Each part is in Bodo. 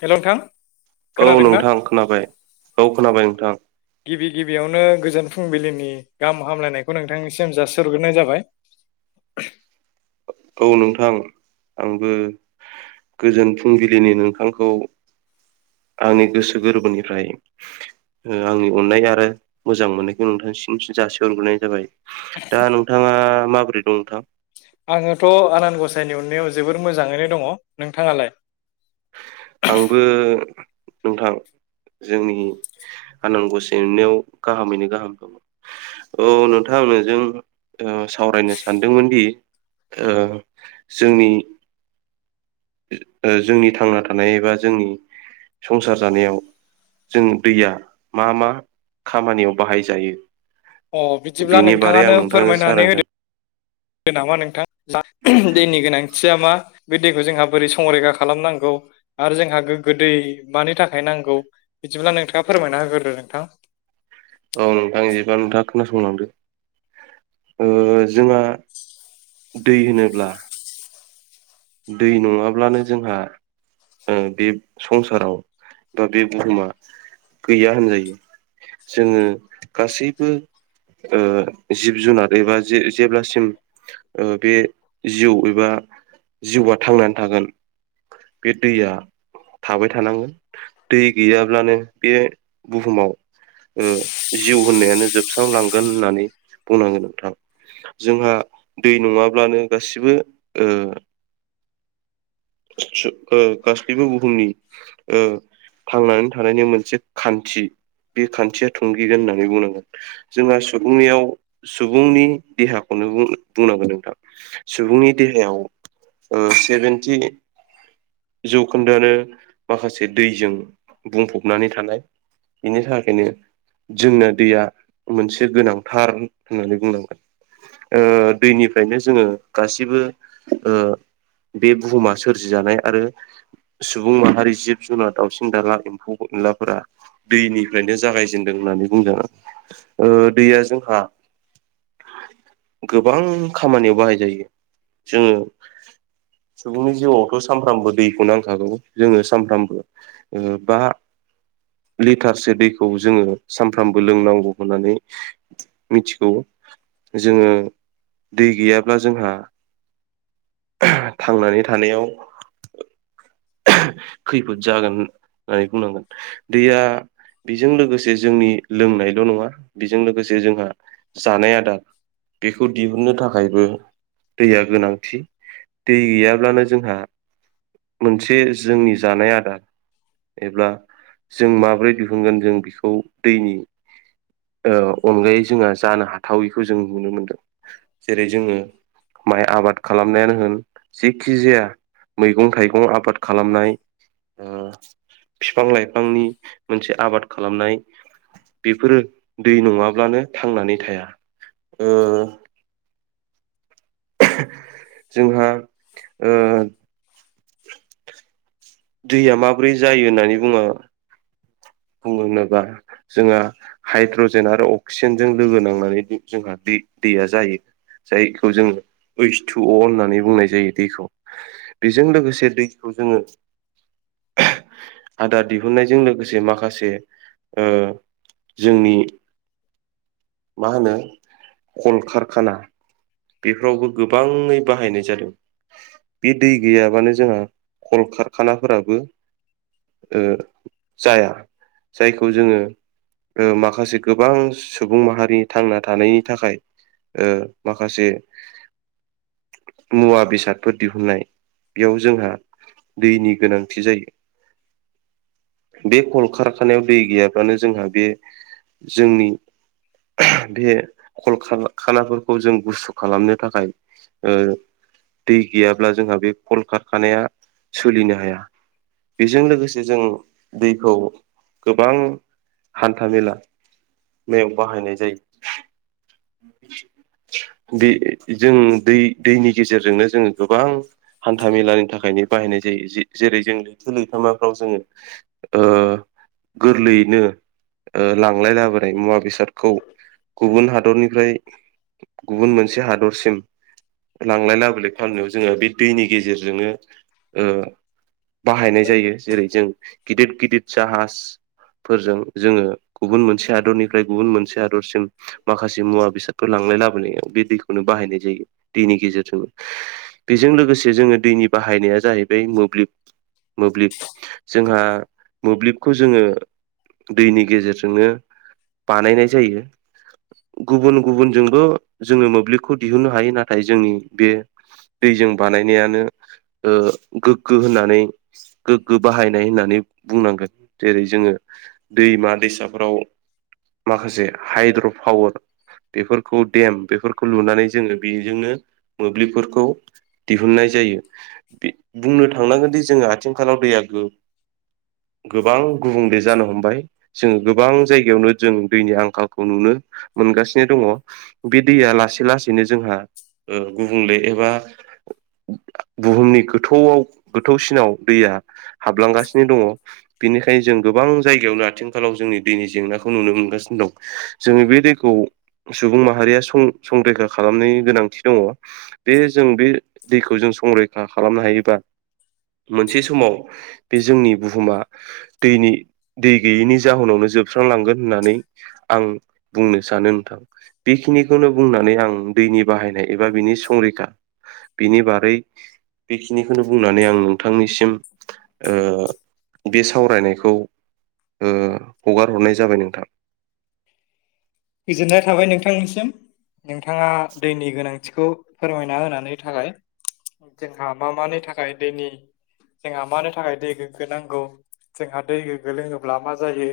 हेल' नोंथां औ खोनादोंना नोंथां खोनाबाय औ खोनाबाय नोंथां। गिबि गिबियावनो गोजोन फुंबिलिनि गाहाम हामलायनायखौ नोंथांनिसिम जासिहरग्रोनाय जाबाय। औ नोंथां आंबो गोजोन फुंबिलिनि नोंथांखौ आंनि गोसो गोरबोनिफ्राय ओ आंनि अननाय आरो मोजां मोननायखौ नोंथांनिसिम सि जासिहरग्रोनाय जाबाय। दा नोंथाङा माबोरै दं नोंथां? आङोथ' आनान गसाइनि अननायाव जोबोर मोजाङैनो दङ। नोंथाङालाय? आंबो नोंथां जोंनि आनान गसाइनि अननायाव गाहामैनो गाहाम दङ। औ नोंथां नोजों ओ सावरायनो सानदोंमोन दि ओ जोंनि ओ जोंनि थांना थानाय एबा जोंनि संसार जानायाव जों दैया मा मा खामानियाव बाहायजायो? अ बिदिब्ला बिनि बारै नोंथाङानो आं नोंथांनो सावरायगोन गो नामा नोंथां जा दैनि गोनांथिया मा? बे दैखौ जोंहा बोरै संरैखा खालामनांगौ आरो जोंहा गोग्गो दै मानि थाखाय नांगौ बिदिब्ला नोंथाङा फोरमायना होग्रोदो नोंथां औ नोंथां इदिबा नोंथाङा खोनासंलांदो ओ जोंहा दै होनोब्ला दै नङाब्लानो जोंहा ओ बे संसाराव बा बे बुहुमा गैया होनजायो। जोङो गासैबो ओ जिब जुनार एबा जे जेब्लासिम ओ बे जिउ एबा जिउआ थांनानै थागोन बे दैया थाबाय थानांगोन दै गैयाब्लानो बे बुहुमाव ओ जिउ होननायानो जोबस्रांलांगोन होननानै बुंनांगोन नोंथां। जोंहा दै नङाब्लानो गासिबो ओ खासु ओ गासैबो बुहुमनि ओ थांनानै थानायनि मोनसे खान्थि बे खान्थिया थुंगिगोन होननानै बुंनांगोन। जोंहा सुबुंनियाव सुबुंनि देहाखौनो बुं बुंनांगोन नोंथां सुबुंनि देहायाव ओ सेभेनटि जौखोन्दोआनो माखासे दैजों बुंफबनानै थानाय बिनि थाखायनो जोंनो दैया मोनसे गोनांथार होननानै बुंनांगोन। ओ दैनिफ्रायनो जोङो गासिबो ओ बे बुहुमा सोरजिजानाय आरो सुबुं माहारि जिब जुनार दावउसिन दाउला एम्फौ एनलाफोरा दैनिफ्रायनो जागायजेनदों होननानै बुंदों। ओ दैया जोंहा गोबां खामानियाव बाहाय जायो। जोङो सुबुंनि जिउआवथ' सानफ्रामबो दैखौ नांखागौ जोङो सानफ्रामबो बा लिटारसो दैखौ जोङो सानफ्रामबो लोंनांगौ होननानै मिथिगौ जोङो दै गैयाब्ला जोंहा थांनानै थानायाव खैफोद जागोन होननानै बुंनांगोन। दैया बेजों लोगोसे जोंनि लोंनायल' नङा बेजों लोगोसे जोंहा जानाय आदार बेखौ दिहुननो थाखायबो दैया गोनांथि। दै गैयाब्लानो जोंहा मोनसे जोंनि जानाय आदार एब्ला जों माबोरै दिहुनगोन जों बेखौ दैनि अनगायै जोंहा जानो हाथावैखौ जों नुनो मोन्दों। जेरै जोङो माइ आबादखौ खालामनायानो होन जखि जाया मैगं थाइगं आबाद खालामनाय बिफां लाइफांनि मोनसे आबाद खालामनाय बेफोरो दै नङाब्लानो थांनानै थाया। ओ जोंहा ओ दैया माबोरै जायो होननानै बुङो बुंङोबा जोंहा हाइद्रजेन आरो अक्सिजेनजों लोगो नांनानै जोंहा दै दैया जायो। जायखौ जोङो ओइस्थु-अ होननानै बुंनाय जायो दैखौ। बेजों लोगोसे दैखौ जोङो आदार दिहुननायजों लोगोसे माखासे माखासे ओ जोंनि मा होनो खल कारखाना बेफोरावबो गोबाङै बाहायनाय जादों। बे दै गैयाबानो जोंहा खल खारखानाफोराबो ओ जाया। जायखौ जोङो ओ माखासे गोबां सुबुं माहारि थांना थानायनि थाखाय ओ माखासे मुवा-बेसादफोर दिहुननाय बेयाव जोंहा दैनि गोनांथि जायो बे कल खारखानायाव दै गैयाब्लानो जोंहा बे जोंनि बे खल-खारखानाफोरखौ जों गुसु खालामनो थाखाय ओ दै गैयाब्ला जोंहा बे खल खारखानाया सोलिनो हाया। बेजों लोगोसे जों दैखौ गोबां हान्थामेला मेयाव बाहायनाय जायो। बे जों दै दैनि गेजेरजोंनो जोङो गोबां हान्था मेलानि थाखायनो बाहायनाय जायो। जेरै जों लैथो-लैथामाफ्राव जोङो ओ गोरलैयैनो ओ लांलाय लाबोनाय मुवा बेसादखौ गुबुन हादरनि ओमफ्राय गुबुन मोनसे हादरसिम लांलाय लाबोलाय खालामनायाव जोङो बे दैनि गेजेरजोंनो ओ बाहायनाय जायो जेरै जों गिदिर गिदिर जाहाज फोरजों जोङो गुबुन मोनसे हादरनिफ्राय गुबुन मोनसे हादरसिम माखासे मुवा-बेसादफोर लांलानाय-लाबोनायाव बे दैखौनो बाहायनाय जायो। दैनि गेजेरजों बेजों लोगोसे जोङो दैनि बाहायनाया जाहैबाय मोब्लिब मोब्लिब जोंहा मोब्लिबखौ जोङो दैनि गेजेरजोंनो बानायनाय जायो गुबुन गुबुनजोंबो जोङो मोब्लिबखौ दिहुननो हायो नाथाय जों बे दैजों बानायनायानो ओ गोग्गो होननानै गोग्गो बाहायनाय होननानै बुंनांगोन जेरै जोङो दैमा-दैसाफोराव माखासे हाइद्र' पावार बेफोरखौ देम बेफोरखौ लुनानै जोङो बेजोंनो मोब्लिबफोरखौ दिहुननाय जायो बुंनो थांनांगोनदि जोङो आथिंखालाव दैया गो गोबां गुबुंले जानो हमबाय जोङो गोबां जायगायावनो जों दैनि आंखालखौ नुनो मोनगासिनो दङ बे दैया लासै लासैनो जोंहा गुबुंले ओ एबा बुहुमनि गोथौआव गोथौसिनाव दैया हाबलांगासिनो दङ बेनिखायनो जों गोबां जायगायावनो आथिंखालाव जोंनि दैनि जेंनाखौ नुनो मोनगासिनो दं जोङो बे दै खौ सुबुं माहारिया सं संरैखा खालामनायनि गोनांथि दङ बे जों बे दैखौ जों संरैखा खालामनो हायोबा मोनसे समाव बे जोंनि बुहुमा दैनि दै गैयैनि जाहोनावनो जोबस्रांलांगोन होननानै आं बुंनो सानो नोंथां बेखिनिखौनो बुंनानै आं दैनि बाहायनाय एबा बिनि संरैखा बिनि बारै बेखिनिखौनो बुंनानै आं नोंथांनिसिम ओ बे सावरायनायखौ ओ हगार हरनाय जाबाय नोंथां गोजोननाय थाबाय नोंथांनिसिम नोंथाङा दैनि गोनांथि खौ फोरमायना होनानै थाखाय जोंहा मा मानि थाखाय दैनि जोंहा मानो थाखाय दै गोग्गो नांगौ जोंहा दै गोग्गो लोङोब्ला मा जायो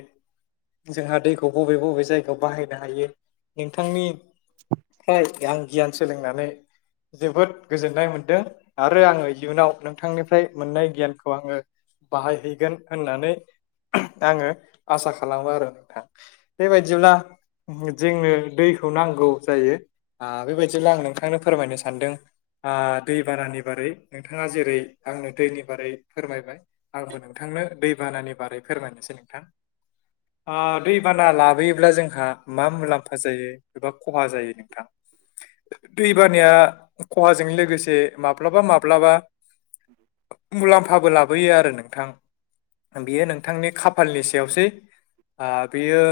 जोंहा दैखौ बबे बबे जायगायाव बाहाय नो हायो नोंथांनि फ्राय आं गियान सोलोंनानै जोबोद गोजोननाय मोनदों आरो आङो इयुनाव नोंथांनिफ्राय मोननाय गियानखौ आङो बाहायहैगोन होननानै आङो आसा खालामो आरो नोंथां बेबायदिब्ला जोंनो दैखौ नांगौ जायो ओ बेबायदिब्ला आं नोंथांनो फोरमायनो सानदों आ दै बानानि बारै नोंथाङा जेरै आंनो दैनि बारै फोरमायबाय आंबो नोंथांनो दै बानानि बारै फोरमायनोसै नोंथां ओ दैबाना लाबोयोब्ला जोंहा मा मुलाम्फा जायो एबा खहा जायो नोंथां दैबानाया खहाजों लोगोसे माब्लाबा माब्लाबा मुलाम्फाबो लाबोयो आरो नोंथां बियो नोंथांनि खाफालनि सायावसै ओ बियो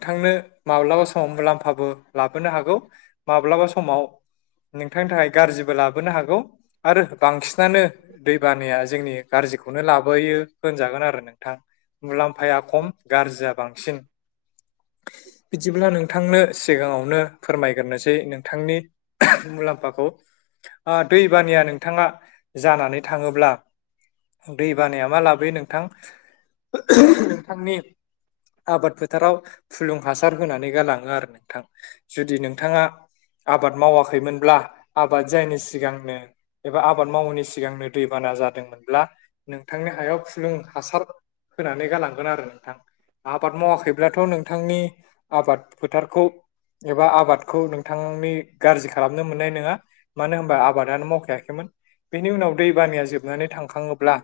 नोंथांनो माब्लाबा समाव मुलाम्फाबो लाबोनो हागौ माब्लाबा समाव नोंथांनि थाखाय गाज्रिबो लाब बोनो हागौ आरो बांसिनानो दैबानाया जोंनि गाज्रिखौनो लाबोयो होनजागोन आरो नोंथां मुलाम्फाया खम गाज्रिया बांसिन बिदिब्ला नोंथांनो सिगाङावनो फोरमायग्रोनोसै नोंथांनि मुलाम्फाखौ ओ दैबानाया नोंथाङा जानानै थाङोब्ला दै बानाया मा लाब बोयो नोंथां नोंथांनि आबाद फोथाराव फुलुं हासार होनानै गालाङो आरो नोंथां जुदि नोंथाङा आबाद मावाखैमोनब्ला आबाद जायिनि सिगांनो एबा आबाद मावैनि सिगांनो दैबाना जादोंमोनब्ला नोंथांनि हायाव फुलुं हासार होनानै गालांगोन आरो नोंथां आबाद मावाखैब्लाथ' नों नोंथांनि आबाद फोथारखौ एबा आबादखौ नोंथांनि गाज्रि खालामनो मोननाय नंङा मानो होनबा आबादानो मावखायाखैमोन बेनि उनाव दै बानाया जोबनानै थांखांङोब्ला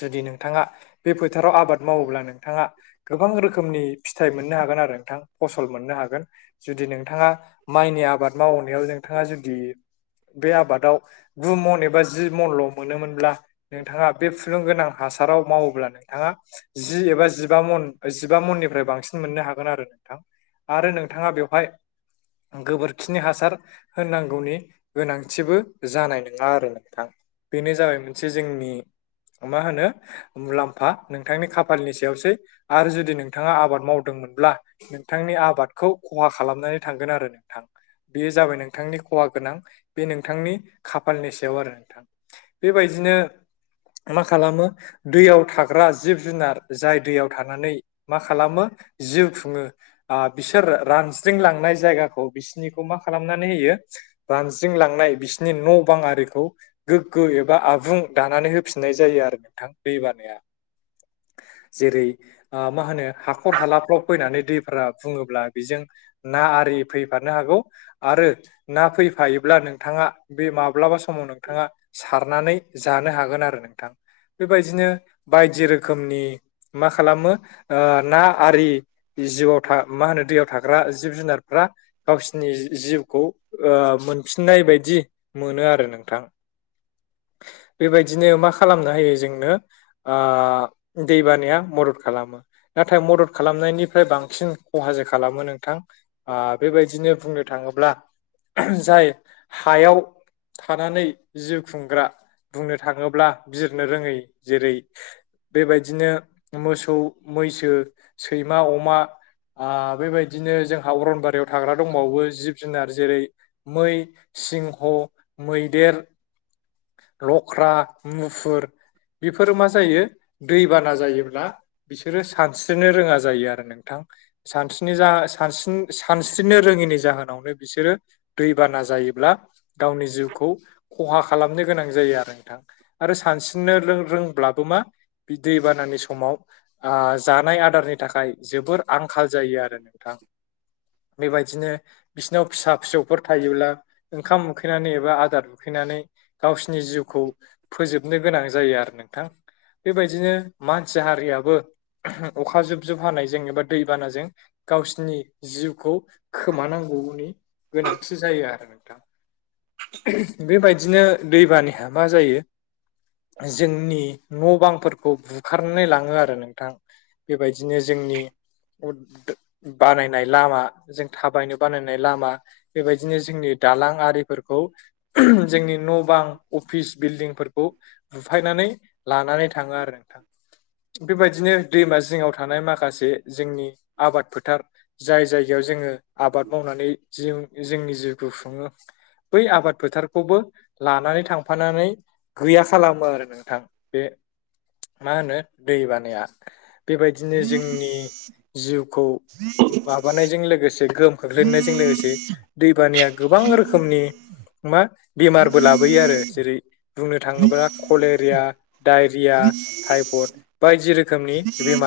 जुदि नोंथाङा बे फोथाराव आबाद मावोब्ला नोंथाङा गोबां रोखोमनि फिथाइ मोननो हागोन आरो नोंथां फसल मोननो हागोन जुदि नोंथांङा माइनि आबाद मावनायाव नोंथांङा जुदि बे आबादाव गु मन एबा जि मनल' मोनोमोनब्ला नोंथांङा बे फुलुं गोनां हासाराव मावोब्ला नोंथाङा जि एबा जिबा मन जिबा मननिफ्राय बां बांसिन मोननो हागोन आरो नोंथां आरो नोंथाङा बेवहाय गोबोरखिनि हासार होनांगौनि गोनांथिबो जानाय नंङा आरो नोंथां बेनो जाबाय मोनसे जोंनि मा होनो मुलाम्फा नोंथांनि खाफालनि सायावसै आरो जुदि नोंथाङा आबाद मावदोंमोनब्ला नोंथांनि आबादखौ खहा खालामनानै थांगोन आरो नोंथां बेयो जाबाय नोंथांनि खहा गोनां बे नोंथांनि खाफालनि सायाव आरो नोंथां बेबायदिनो मा खालामो दैयाव थाग्रा जिब जुनार जाय दैयाव थानानै मा खालामो जिउ खुंङो। बिसोर रानज्रिंलांनाय जायगाखौ बिसोरनिखौ मा खालामनानै होयो। रानज्रिंलांनाय बिसोरनि न' बां आरिखौ गोग्गो एबा आबुं दानानै होफिननाय जायो आरो नोंथां दै बानाया जेरै मा होनो हा हाखर हालाफ्राव फैनानै दैफोरा बुंङोब्ला बेजों ना आरि फैफानो हागौ आरो ना फैफायोब्ला नोंथांङा बे माब्लाबा समाव नोंथांङा सारनानै जानो हागोन आरो नोंथां बेबायदिनो बायदि रोखोमनि मा खालामो ओ ना आरि जिउआव मा होनो दैयाव थाग्रा जिब जुनारफ्रा गावसोरनि जिउखौ ओ मोनफिननाय बायदि मोनो आरो नोंथां बेबायदिनो मा खालामनो होयो जोंनो ओ दैबानाया मदद खालामो नाथाय मदद खालामनायनिफ्राय बांसिन खहासो खालामो नोंथां ओ बेबायदिनो बुंनो थांङोब्ला जाय हायाव थानानै जिउ खुंग्रा बुंनो थाङोब्ला बिरनो रोङै जेरै - बेबायदिनो मोसौ मैसो सैमा अमा ओ बेबायदिनो जोंहा अरनबारियाव थाग्रा दंबावो जिब जुनार जेरै मै सिंह' मैदेर लख्रा मुफुर बेफोरो मा जायो दैबाना जायोब्ला बिसोरो सानस्रिनो रोंङा जायो आरो नोंथां सानस्रिनो जा सानस्रिनो रोङिनि जाहोनावनो बिसोरो दैबाना जायोब्ला गावनि जिउखौ खहा खालामनो गोनां जायो आरो नोंथां आरो सानस्रिनो रों-रोंब्लाबो मा बे दैबानानि समाव ओ जानाय आदारनि थाखाय जोबोर आंखाल जायो आरो नोंथां बेबायदिनो बिसोरनाव फिसा फिसौफोर थायोब्ला ओंखाम उखैनानै एबा आदार उखैनानै गावसिनि जिउखौ फोजोबनो गोनां जायो आरो नोंथां बेबायदिनो मानसि हारियाबो अखा जुब जुब हानायजों एबा दैबानाजों गावसिनि जिउखौ खोमानांगौनि गोनांथि जायो आरो नोंथां बेबायदिनो दैबानिहा मा जायो। जोंनि न' बांफोरखौ बुखारनानै लांङो आरो नोंथां बेबायदिनो जोंनि बानायनाय लामा जों थाबायनो बानायनाय लामा बेबायदिनो जोंनि दालां आरिफोरखौ जोंनि न' बां अफिस बिल्डिंफोरखौ बुफायनानै लानानै थाङो आरो नोंथां। बेबायदिनो दैमा जिङाव थानाय माखासे जोंनि आबाद फोथार जाय जायगायाव जोङो आबाद मावनानै जिउ जोंनि जिउखौ खुङो बै आबाद फोथार खौबो लानानै थांफानानै गैया खालामो आरो नोंथां बे मा होनो दै बानाया बेबायदिनो जोंनि जिउखौ माबानायजों लोगोसे गोहोम खोख्लैनायजों लोगोसे दैबानाया गोबां रोखोमनि मा बेमारबो लाबोयो आरो जेरै बुंनो थाङोब्ला कलेरिया, डायरिया, टाइफड बायदि रोखोमनि बेमार